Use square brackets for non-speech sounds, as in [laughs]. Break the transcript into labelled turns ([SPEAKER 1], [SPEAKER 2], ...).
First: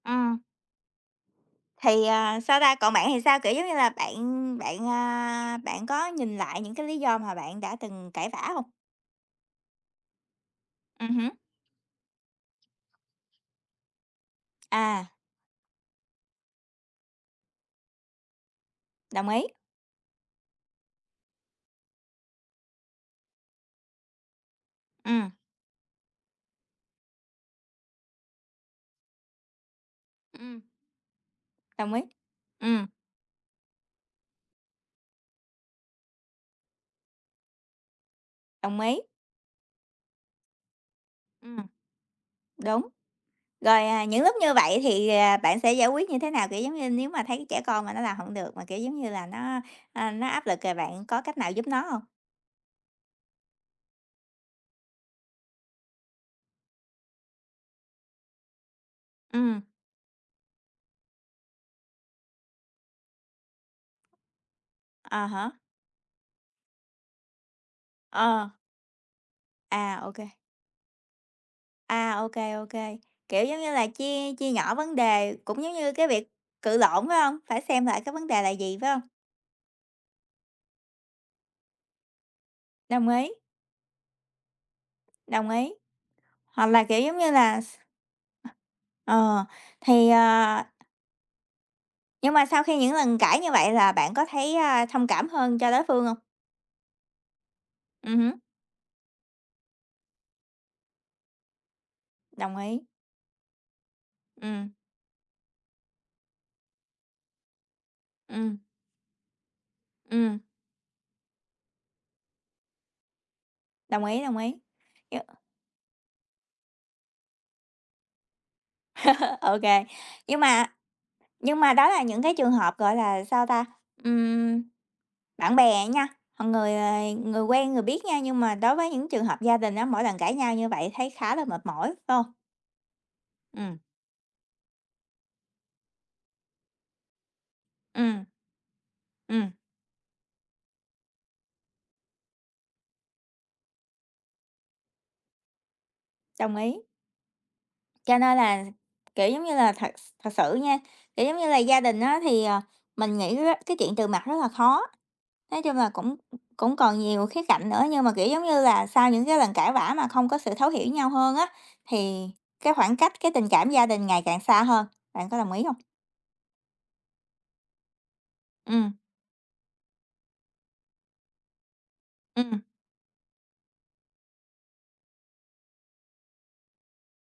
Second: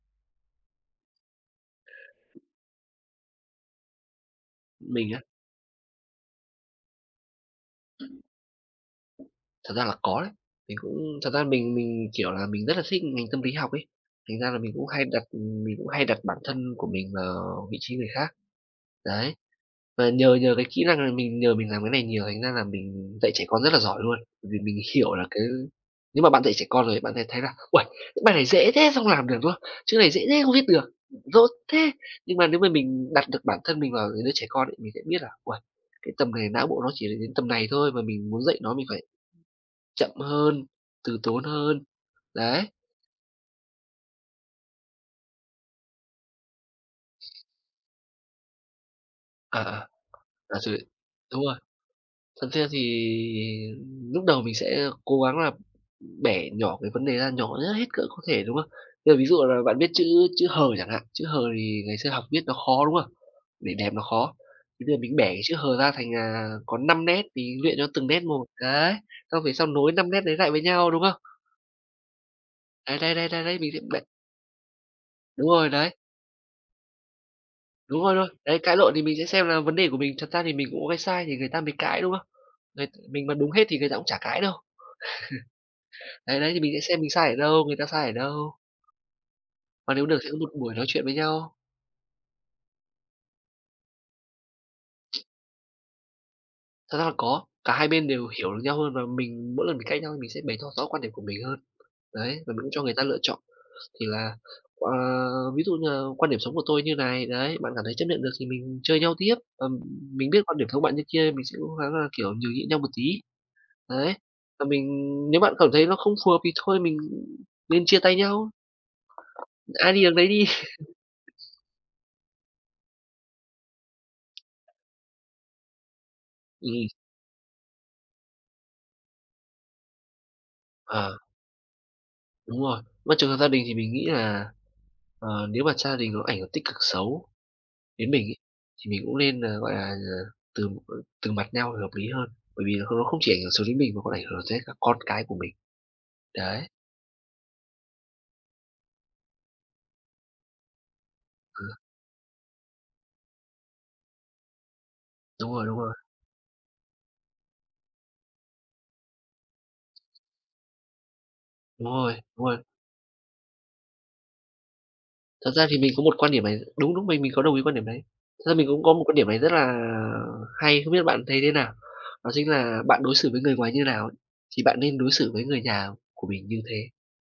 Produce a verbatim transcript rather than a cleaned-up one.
[SPEAKER 1] Ừm. Thì, ờ, sao ta, còn bạn thì sao? Kiểu giống như là, bạn bạn,
[SPEAKER 2] Mình á?
[SPEAKER 1] à, bạn có nhìn lại những cái lý do mà bạn đã từng cãi vã hông?
[SPEAKER 2] Thật ra là có đấy. Mình
[SPEAKER 1] Ừm
[SPEAKER 2] cũng thật
[SPEAKER 1] hứm.
[SPEAKER 2] ra mình mình, kiểu là, mình rất là thích ngành tâm lý học ấy. Thành ra là mình cũng hay
[SPEAKER 1] À.
[SPEAKER 2] đặt ừm, mình cũng hay đặt bản thân của mình vào vị trí người khác.
[SPEAKER 1] Đồng
[SPEAKER 2] Đấy,
[SPEAKER 1] ý.
[SPEAKER 2] và nhờ nhờ cái kỹ năng này, mình nhờ mình làm cái này nhiều, thành ra là mình dạy trẻ con rất là giỏi luôn. Bởi vì mình hiểu là
[SPEAKER 1] Ừm.
[SPEAKER 2] cái nếu mà bạn dạy trẻ con rồi ấy, bạn sẽ thấy là, "Uầy, bài này dễ thế sao không làm được?", đúng không? "Chương này dễ thế không
[SPEAKER 1] Ừm.
[SPEAKER 2] viết được, dốt thế."
[SPEAKER 1] Đồng ý.
[SPEAKER 2] Nhưng mà nếu mà
[SPEAKER 1] Ừm.
[SPEAKER 2] mình đặt được bản thân mình vào những đứa trẻ con ấy, mình sẽ biết là "Uầy, cái tầm này não bộ nó chỉ được đến tầm này thôi mà mình muốn dạy nó
[SPEAKER 1] Đồng
[SPEAKER 2] mình
[SPEAKER 1] ý.
[SPEAKER 2] phải chậm hơn, từ tốn
[SPEAKER 1] Ừm.
[SPEAKER 2] hơn." Đấy.
[SPEAKER 1] Đúng, rồi, à, những lúc như vậy thì, ờ, bạn sẽ giải quyết như thế nào? Kiểu giống như, nếu mà thấy trẻ con mà nó làm hổng được, mà, kiểu giống như là,
[SPEAKER 2] À,
[SPEAKER 1] nó,
[SPEAKER 2] à,
[SPEAKER 1] a, nó áp
[SPEAKER 2] à,
[SPEAKER 1] lực rồi
[SPEAKER 2] rồi,
[SPEAKER 1] bạn có cách
[SPEAKER 2] đúng
[SPEAKER 1] nào
[SPEAKER 2] rồi.
[SPEAKER 1] giúp nó hông?
[SPEAKER 2] Thật ra thì lúc đầu mình sẽ cố gắng là bẻ nhỏ cái vấn đề ra, nhỏ nhất hết cỡ có thể, đúng không? Bây giờ ví dụ
[SPEAKER 1] Ừm.
[SPEAKER 2] là bạn viết chữ chữ "h" chẳng hạn, chữ "h" thì ngày xưa học viết nó khó, đúng không? Để đẹp nó khó. Thì bây giờ mình bẻ
[SPEAKER 1] À
[SPEAKER 2] cái
[SPEAKER 1] há.
[SPEAKER 2] chữ h ra thành, à, có năm nét thì luyện cho từng nét một.
[SPEAKER 1] Ờ.
[SPEAKER 2] Đấy, xong về sau nối
[SPEAKER 1] À,
[SPEAKER 2] năm
[SPEAKER 1] ô
[SPEAKER 2] nét
[SPEAKER 1] kê.
[SPEAKER 2] đấy lại với nhau, đúng không?
[SPEAKER 1] À, ô kê, ô kê.
[SPEAKER 2] Đấy, đấy, đấy, đấy,
[SPEAKER 1] Kiểu
[SPEAKER 2] đấy
[SPEAKER 1] giống như
[SPEAKER 2] mình sẽ
[SPEAKER 1] là,
[SPEAKER 2] bẻ
[SPEAKER 1] chia chia nhỏ vấn đề,
[SPEAKER 2] Đúng
[SPEAKER 1] cũng
[SPEAKER 2] rồi,
[SPEAKER 1] giống như
[SPEAKER 2] đấy.
[SPEAKER 1] cái việc cự lộn, phải hông? Phải xem lại
[SPEAKER 2] Đúng
[SPEAKER 1] cái
[SPEAKER 2] rồi, đúng
[SPEAKER 1] vấn
[SPEAKER 2] rồi,
[SPEAKER 1] đề là
[SPEAKER 2] đấy,
[SPEAKER 1] gì?
[SPEAKER 2] cãi
[SPEAKER 1] Phải
[SPEAKER 2] lộn
[SPEAKER 1] hông?
[SPEAKER 2] thì mình sẽ xem là vấn đề của mình. Thật ra thì mình cũng có cái sai thì người ta mới cãi, đúng không? Đây,
[SPEAKER 1] Đồng
[SPEAKER 2] mình
[SPEAKER 1] ý.
[SPEAKER 2] mà đúng hết thì người ta cũng chả cãi đâu.
[SPEAKER 1] Đồng ý,
[SPEAKER 2] [chuckles] Đấy, đấy thì
[SPEAKER 1] hoặc
[SPEAKER 2] mình
[SPEAKER 1] là,
[SPEAKER 2] sẽ xem
[SPEAKER 1] kiểu
[SPEAKER 2] mình
[SPEAKER 1] giống
[SPEAKER 2] sai
[SPEAKER 1] như
[SPEAKER 2] ở
[SPEAKER 1] là,
[SPEAKER 2] đâu, người
[SPEAKER 1] s
[SPEAKER 2] ta sai ở đâu.
[SPEAKER 1] Ờ,
[SPEAKER 2] Và nếu
[SPEAKER 1] thì,
[SPEAKER 2] được sẽ có một
[SPEAKER 1] à
[SPEAKER 2] buổi nói chuyện với nhau.
[SPEAKER 1] Nhưng mà sau khi những lần cãi như vậy là bạn có thấy, a, thông cảm hơn cho đối phương hông?
[SPEAKER 2] Thật ra là có, cả hai bên
[SPEAKER 1] Ừm
[SPEAKER 2] đều
[SPEAKER 1] hứm.
[SPEAKER 2] hiểu được nhau hơn và mình mỗi lần mình cãi nhau mình sẽ bày tỏ rõ quan điểm của mình hơn. Đấy, và
[SPEAKER 1] Đồng
[SPEAKER 2] mình cũng
[SPEAKER 1] ý.
[SPEAKER 2] cho người ta lựa chọn. Thì là,
[SPEAKER 1] Ừm.
[SPEAKER 2] ờ, ví dụ như là quan điểm sống của tôi như này, đấy, bạn cảm thấy chấp nhận được thì
[SPEAKER 1] Ừm.
[SPEAKER 2] mình chơi nhau tiếp, ừm, mình
[SPEAKER 1] Ừm.
[SPEAKER 2] biết quan điểm sống bạn như kia mình sẽ cố gắng là, kiểu, nhường nhịn nhau một tí.
[SPEAKER 1] Đồng
[SPEAKER 2] Đấy
[SPEAKER 1] ý, đồng ý.
[SPEAKER 2] và mình
[SPEAKER 1] Nhưng
[SPEAKER 2] nếu bạn cảm thấy nó không phù hợp thì thôi mình nên chia tay nhau.
[SPEAKER 1] [laughs] Ô kê.
[SPEAKER 2] Ai đi đường nấy
[SPEAKER 1] Nhưng
[SPEAKER 2] đi.
[SPEAKER 1] mà
[SPEAKER 2] [laughs]
[SPEAKER 1] nhưng mà đó là những cái trường hợp, gọi là, sao ta, ừm, bạn bè nha, còn người,
[SPEAKER 2] Ừm.
[SPEAKER 1] ờ, người quen người biết nha nhưng mà đối với những trường hợp gia đình á, mỗi lần cãi nhau như vậy thấy
[SPEAKER 2] À.
[SPEAKER 1] khá là mệt mỏi, phải hông?
[SPEAKER 2] Đúng rồi. Mà trường hợp gia đình thì
[SPEAKER 1] Ừm.
[SPEAKER 2] mình nghĩ là, ờ, nếu mà gia đình nó ảnh hưởng tích cực xấu đến mình
[SPEAKER 1] Ừm.
[SPEAKER 2] ấy, thì mình cũng nên
[SPEAKER 1] Ừm.
[SPEAKER 2] là, gọi là, ờ, từ từ mặt nhau là hợp lý hơn. Bởi vì nó không không chỉ ảnh hưởng xấu đến mình mà có ảnh hưởng tới các con cái của mình.
[SPEAKER 1] Đồng
[SPEAKER 2] Đấy.
[SPEAKER 1] ý. Cho nên là, kiểu giống như là, thật thật sự nha, kiểu giống như là, gia
[SPEAKER 2] [unintelligible]
[SPEAKER 1] đình á thì, ờ, mình nghĩ á, cái chuyện từ mặt rất là khó,
[SPEAKER 2] Đúng
[SPEAKER 1] nói
[SPEAKER 2] rồi,
[SPEAKER 1] chung
[SPEAKER 2] đúng
[SPEAKER 1] là,
[SPEAKER 2] rồi.
[SPEAKER 1] cũng cũng còn nhiều khía cạnh nữa, nhưng mà, kiểu giống như là, sau những cái lần cãi vã mà không có sự thấu hiểu nhau hơn á.
[SPEAKER 2] Đúng rồi,
[SPEAKER 1] Thì
[SPEAKER 2] đúng rồi.
[SPEAKER 1] cái khoảng cách, cái tình cảm gia đình ngày càng xa hơn. Bạn có
[SPEAKER 2] Thật
[SPEAKER 1] đồng ý
[SPEAKER 2] ra
[SPEAKER 1] hông?
[SPEAKER 2] thì mình có một quan điểm này đúng, đúng mình mình có đồng ý quan điểm đấy. Thật ra mình cũng
[SPEAKER 1] Ừm.
[SPEAKER 2] có một quan điểm này rất là hay, không biết bạn thấy thế nào. Đó chính
[SPEAKER 1] Ừm.
[SPEAKER 2] là bạn đối xử với người ngoài như nào ấy, thì bạn nên đối xử với người nhà của mình như thế.